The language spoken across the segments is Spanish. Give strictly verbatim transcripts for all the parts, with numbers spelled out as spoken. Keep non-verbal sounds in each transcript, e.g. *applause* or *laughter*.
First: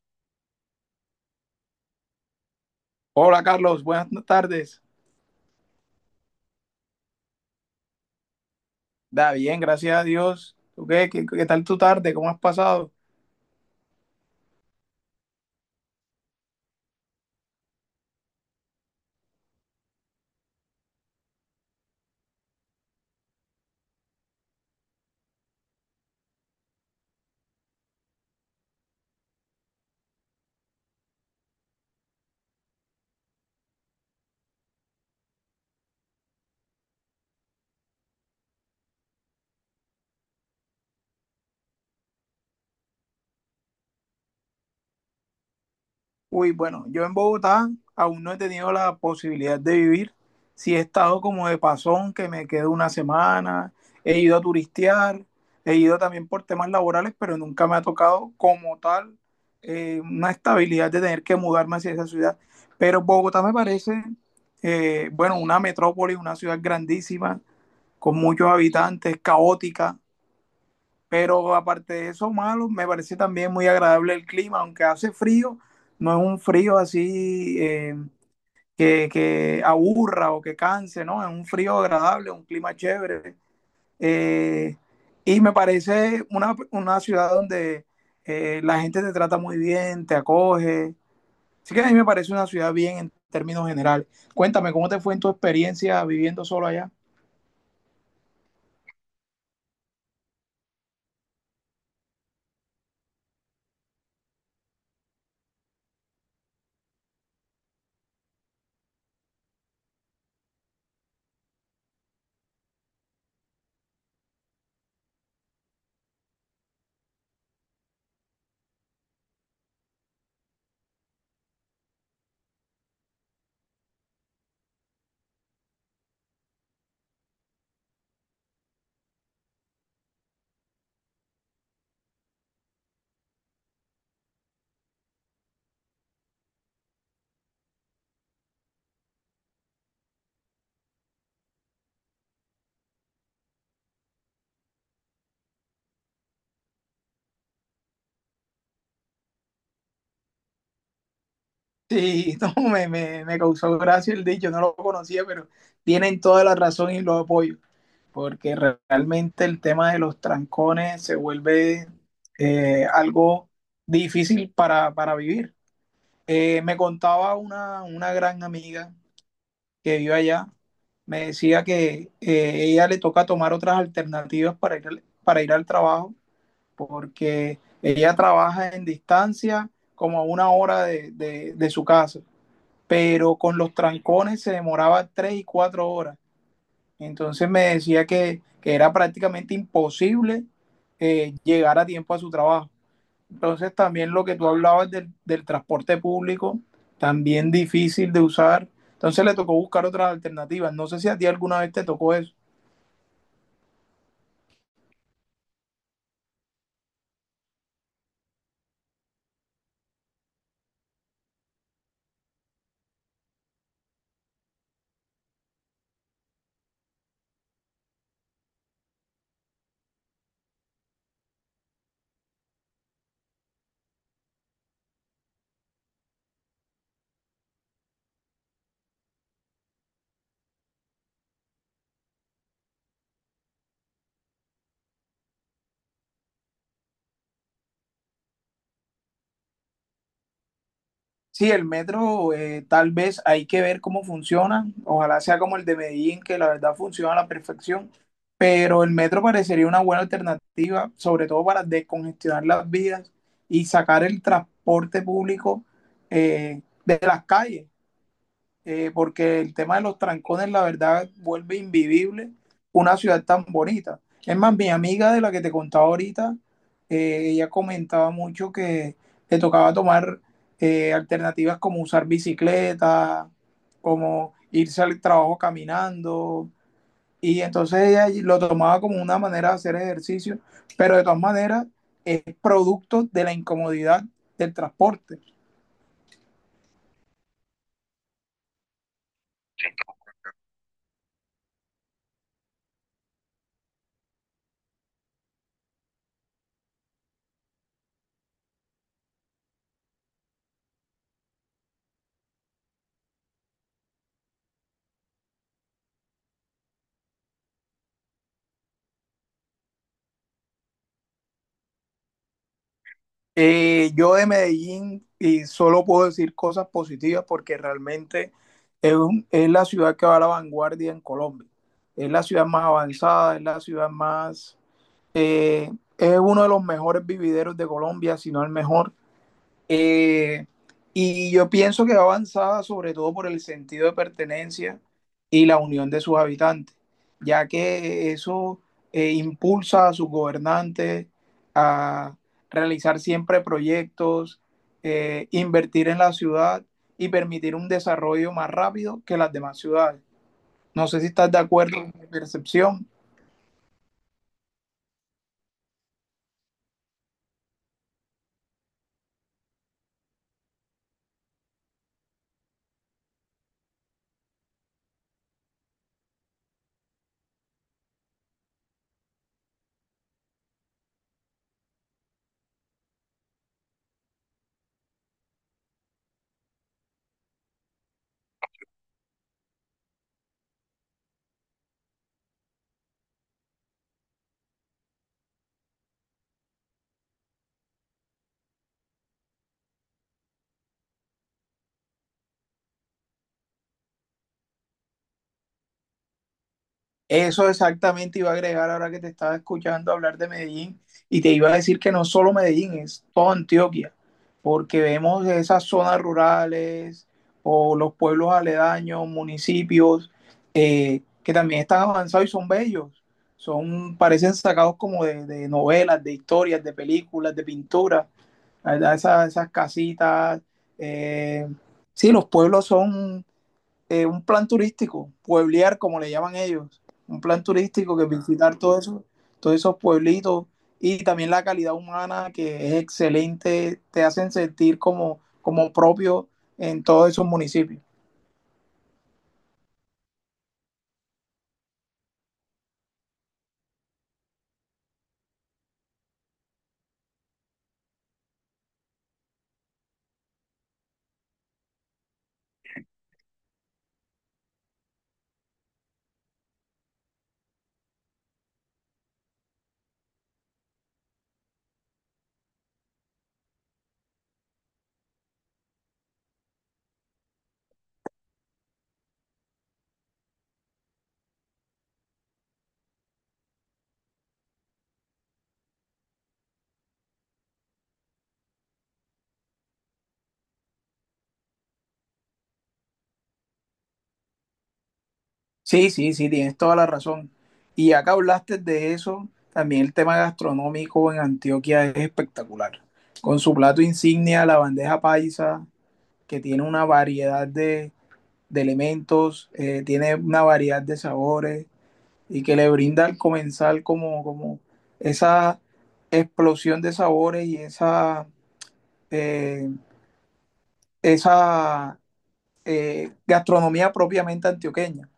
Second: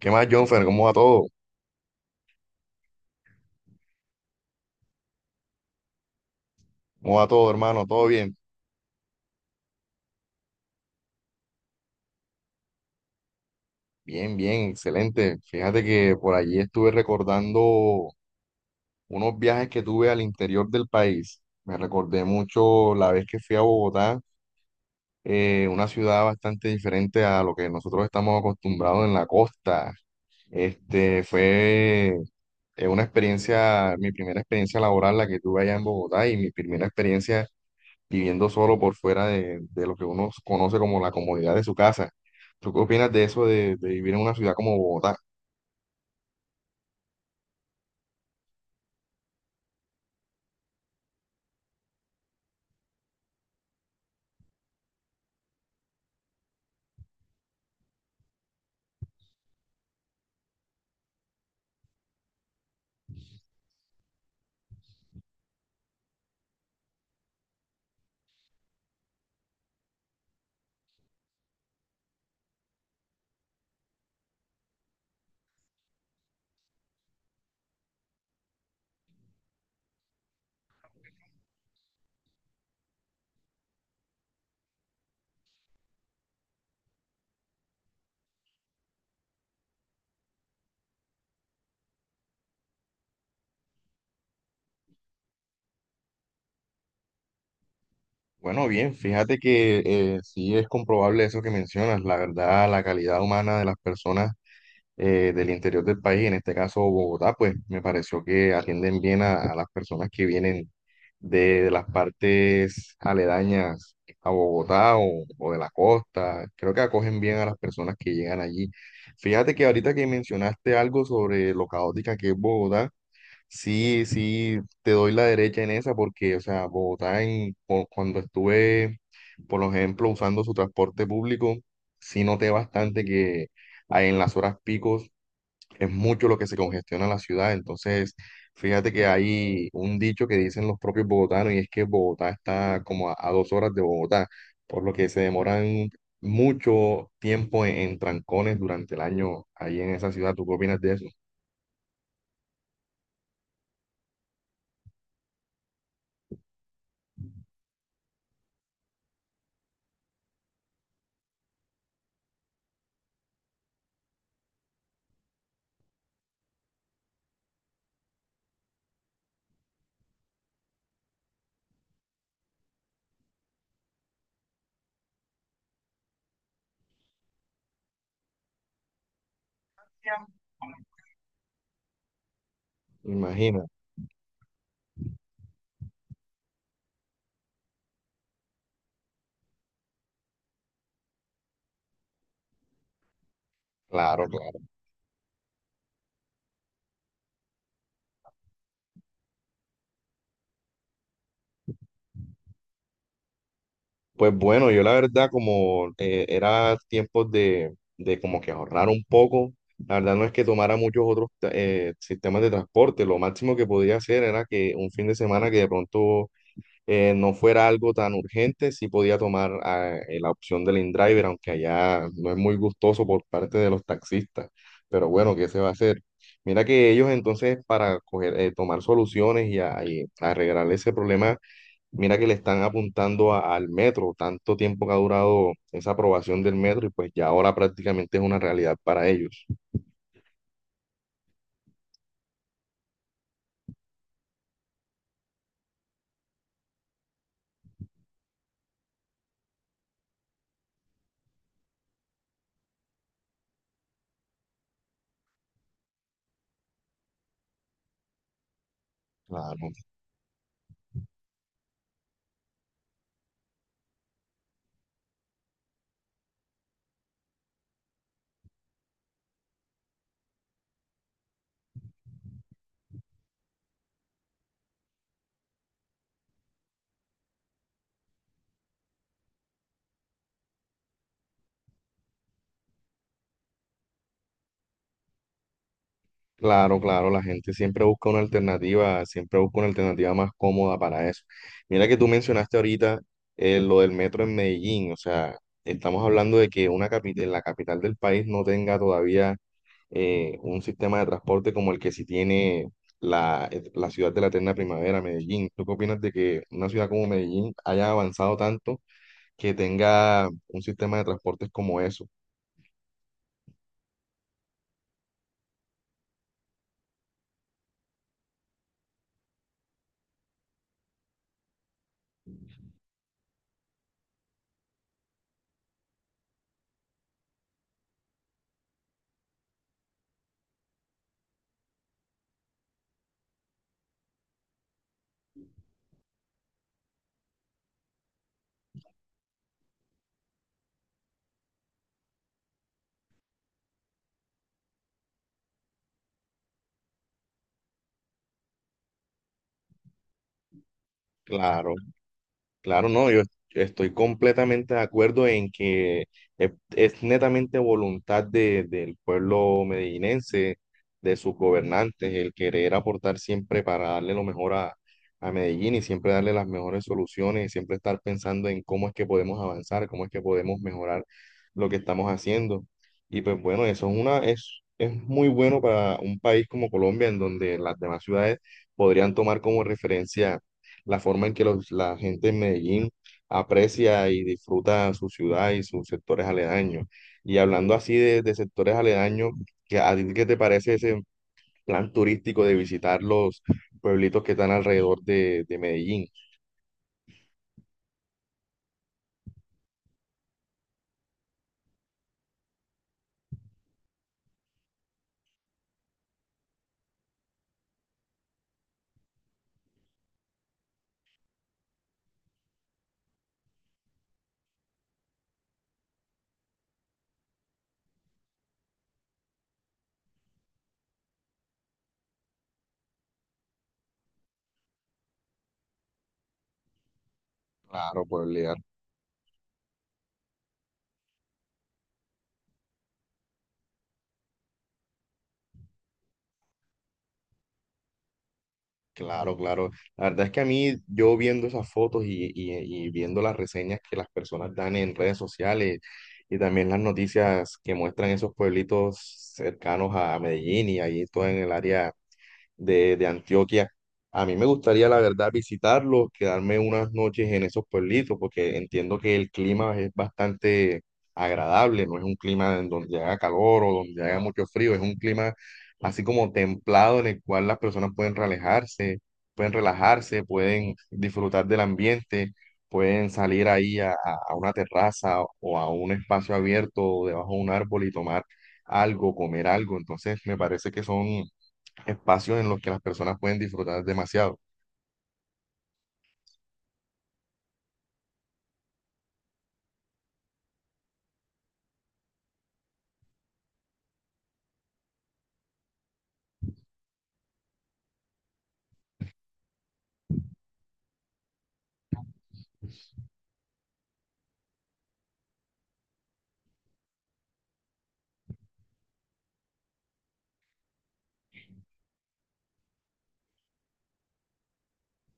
¿Qué más, Jonfer? ¿Cómo va todo? Hola Carlos, buenas tardes. ¿Cómo va todo, hermano? ¿Todo bien? Da bien, gracias a Dios. ¿Tú qué, qué, qué tal tu tarde? ¿Cómo has pasado? Bien, bien, excelente. Fíjate que por allí estuve recordando unos viajes que tuve al interior del país. Me recordé mucho la vez que fui a Bogotá, eh, una ciudad bastante diferente a lo que nosotros estamos acostumbrados en la costa. Este fue eh, una experiencia, mi primera experiencia laboral la que tuve allá en Bogotá y mi primera experiencia viviendo solo por fuera de, de lo que uno conoce como la comodidad de su casa. ¿Tú qué opinas de eso de, de vivir en una ciudad como Bogotá? Uy, bueno, yo en Bogotá aún no he tenido la posibilidad de vivir. Sí he estado como de pasón, que me quedo una semana. He ido a turistear, he ido también por temas laborales, pero nunca me ha tocado como tal, eh, una estabilidad de tener que mudarme hacia esa ciudad. Pero Bogotá me parece eh, bueno, una metrópoli, una ciudad grandísima, con muchos habitantes, caótica. Pero aparte de eso, malo, me parece también muy agradable el clima, aunque hace frío, no es un frío así eh, que, que aburra o que canse, ¿no? Es un frío agradable, un clima chévere. Eh, y me parece una, una ciudad donde eh, la gente te trata muy bien, te acoge. Así que a mí me parece una ciudad bien en términos generales. Cuéntame, ¿cómo te fue en tu experiencia viviendo solo allá? Bueno, bien, fíjate que eh, sí es comprobable eso que mencionas. La verdad, la calidad humana de las personas eh, del interior del país, en este caso Bogotá, pues me pareció que atienden bien a, a las personas que vienen de, de las partes aledañas a Bogotá o, o de la costa. Creo que acogen bien a las personas que llegan allí. Fíjate que ahorita que mencionaste algo sobre lo caótica que es Bogotá, sí, sí, te doy la derecha en esa porque, o sea, Bogotá en, cu- cuando estuve, por ejemplo, usando su transporte público, sí noté bastante que... Ahí en las horas picos es mucho lo que se congestiona la ciudad. Entonces, fíjate que hay un dicho que dicen los propios bogotanos y es que Bogotá está como a, a dos horas de Bogotá, por lo que se demoran mucho tiempo en, en trancones durante el año ahí en esa ciudad. ¿Tú qué opinas de eso? Sí, *laughs* no, me, me, me causó gracia el dicho, no lo conocía, pero tienen toda la razón y lo apoyo, porque re- realmente el tema de los trancones se vuelve eh, algo difícil para, para vivir. Eh, me contaba una, una gran amiga que vive allá. Me decía que, eh, ella le toca tomar otras alternativas para ir al, para ir al trabajo, porque ella trabaja en distancia como a una hora de de- de su casa, pero con Imagina. los trancones se demoraba tres y cuatro horas. Entonces me decía que, que era prácticamente imposible eh, llegar a tiempo a su trabajo. Entonces también lo Claro, que tú claro. hablabas del, del transporte público, también difícil de usar. Entonces le tocó buscar otras alternativas. No sé si a ti alguna vez te tocó eso. Pues bueno, yo la verdad como eh, era tiempo de, de como que ahorrar un poco, la verdad no es que tomara muchos otros eh, sistemas de transporte, lo máximo que podía hacer era que un fin de semana que de pronto eh, no fuera algo tan urgente, sí podía tomar ah, eh, la opción del InDriver, aunque allá no es muy gustoso por parte de los taxistas. Pero bueno, ¿qué se va a hacer? Mira que ellos entonces para coger, eh, tomar soluciones y, a- y arreglar ese problema, mira que le están apuntando a- al metro, tanto tiempo que ha durado esa aprobación del metro y pues ya ahora prácticamente es una realidad para ellos. Sí, el metro, eh, tal vez hay que ver cómo funciona. Ojalá sea como el de Medellín, que la verdad funciona a la perfección. Pero el metro parecería una buena alternativa, sobre todo para descongestionar las vías y sacar el transporte público eh, de las calles, eh, porque el Claro. tema de los trancones, la verdad, vuelve invivible una ciudad tan bonita. Es más, mi amiga de la que te contaba ahorita, eh, ella comentaba mucho que le tocaba tomar eh, alternativas como usar bicicleta, como irse al trabajo caminando. Y entonces ella lo tomaba como una manera de hacer ejercicio, pero de todas maneras es producto de la incomodidad del transporte. Claro, claro, la gente siempre busca una alternativa, siempre busca una alternativa más cómoda para eso. Mira que tú mencionaste ahorita eh, lo del metro en Medellín, o sea, estamos hablando de que una capital, la capital del país no tenga todavía eh, un sistema de transporte como el que sí tiene la, eh, la ciudad de la eterna primavera, Medellín. ¿Tú qué opinas de que una ciudad como Medellín haya avanzado tanto que tenga un sistema de transportes como eso? Eh, yo de Medellín y solo puedo decir cosas positivas, porque realmente es, un- es la ciudad que va a la vanguardia en Colombia. Es la ciudad más avanzada, es la ciudad más... eh, es uno de los mejores vivideros de Colombia, si no el mejor. Eh, y yo pienso que va avanzada sobre todo por el sentido de pertenencia y la unión de sus habitantes, ya que eso eh, impulsa a sus gobernantes a realizar siempre proyectos, eh, invertir en la ciudad y permitir un desarrollo más rápido que las demás ciudades. No sé si estás de Claro. acuerdo con mi percepción. Claro, no, yo estoy completamente de acuerdo en que es, es netamente voluntad de- del pueblo medellinense, de sus gobernantes, el querer aportar siempre para darle lo mejor a, a Medellín y siempre darle las mejores soluciones y siempre estar pensando en cómo es que podemos avanzar, cómo es que podemos mejorar lo que estamos haciendo. Y pues bueno, eso es una, es, es muy bueno para un país como Colombia, en donde las demás ciudades podrían tomar como referencia la forma en que los- la gente en Medellín aprecia y disfruta su ciudad y sus sectores aledaños. Y hablando así de, de sectores aledaños, ¿qué- ¿a ti qué te parece ese plan turístico de visitar los pueblitos que están alrededor de, de Medellín? Eso exactamente iba a agregar ahora que te estaba escuchando hablar de Medellín, y te iba a decir que no solo Medellín, es toda Antioquia, porque vemos esas zonas rurales o los pueblos aledaños, municipios eh, que también están avanzados y son bellos, son, parecen sacados como de, de novelas, de historias, de películas, de pintura, la verdad, esas, esas casitas, eh, sí, los pueblos son eh, un plan turístico, pueblear como le llaman ellos, un plan turístico Claro, que pueblear. visitar todo eso, todos esos pueblitos, y también la calidad humana que es excelente, te hacen sentir como, como propio en todos esos municipios. Claro, claro. La verdad es que a mí, yo viendo esas fotos y, y y viendo las reseñas que las personas dan en redes sociales, y también las noticias que muestran esos pueblitos cercanos a Medellín y ahí todo en el área de, de Antioquia. A mí me gustaría, la verdad, visitarlos, quedarme unas noches en esos pueblitos, porque entiendo que el clima es bastante agradable, no es un clima en donde haga calor o donde haga mucho frío, es un clima así como templado en el cual las personas pueden relajarse, pueden relajarse, pueden disfrutar del ambiente, pueden salir ahí a, a a una terraza o a un espacio abierto o debajo de un árbol y tomar algo, comer algo. Entonces, me parece que son espacios en los que las personas pueden disfrutar demasiado. Sí, sí, sí, tienes toda la razón. Y acá hablaste de eso, también el tema gastronómico en Antioquia es espectacular. Con su plato insignia, la bandeja paisa, que tiene una variedad de, de elementos, eh, tiene una variedad de sabores, y que le brinda al comenzar como, como esa explosión de sabores y esa, eh, esa eh, gastronomía propiamente antioqueña.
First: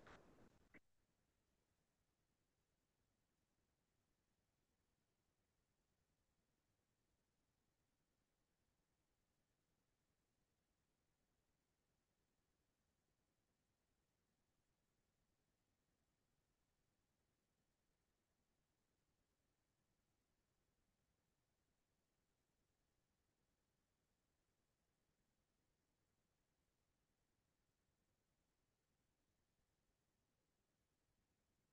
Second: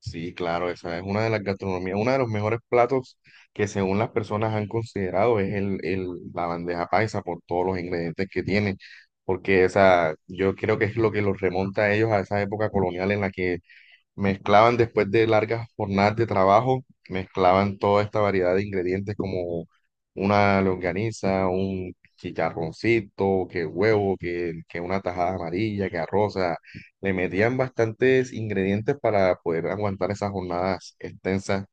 Sí, claro, esa es una de las gastronomías, uno de los mejores platos que según las personas han considerado es el, el- la bandeja paisa por todos los ingredientes que tiene, porque esa, yo creo que es lo que los remonta a ellos a esa época colonial en la que mezclaban después de largas jornadas de trabajo, mezclaban toda esta variedad de ingredientes como una longaniza, un chicharroncito, que huevo, que, que una tajada amarilla, que arroz, o sea, le metían bastantes ingredientes para poder aguantar esas jornadas extensas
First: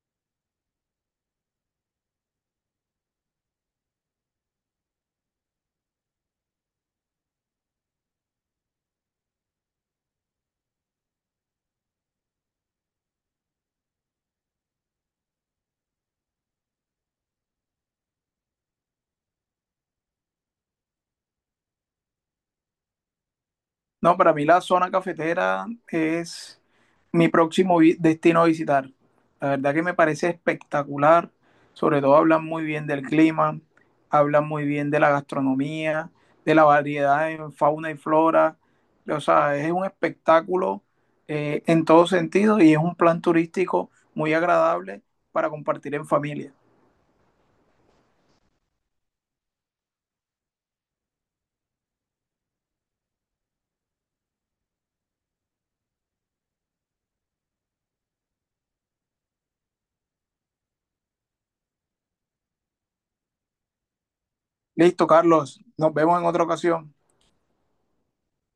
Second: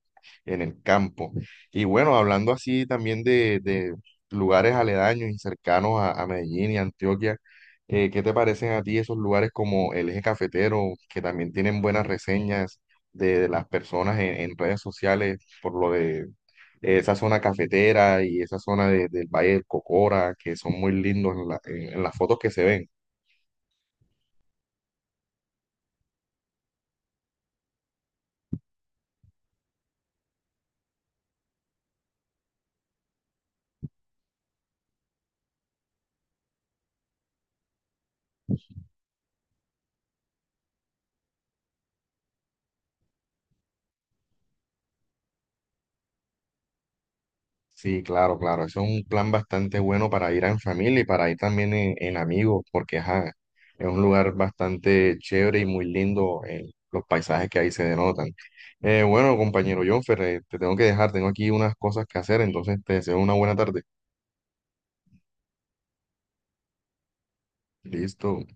en el campo. Y bueno, hablando así también de, de lugares aledaños y cercanos a, a Medellín y Antioquia, eh, ¿qué te parecen a ti esos lugares como el Eje Cafetero, que también tienen buenas reseñas de, de las personas en, en redes sociales por lo de esa zona cafetera y esa zona de- del Valle del Cocora, que son muy lindos en la- en en las fotos que se ven? No, para mí la zona cafetera es mi próximo vi- destino a visitar. La verdad que me parece espectacular. Sobre todo hablan muy bien del clima, hablan muy bien de la gastronomía, de la variedad en fauna y flora. O sea, es un espectáculo, eh, en todo sentido, y es un plan turístico muy agradable para compartir en familia. Sí, claro, claro. Eso es un plan bastante bueno para ir en familia y para ir también en, en amigos, porque ajá, es un lugar bastante chévere y muy lindo, eh, los paisajes que ahí se denotan. Eh, bueno, compañero Jonfer, eh, te tengo que dejar, tengo aquí unas cosas que hacer, entonces te deseo una buena tarde. Listo, Carlos. Nos vemos en otra ocasión. Listo.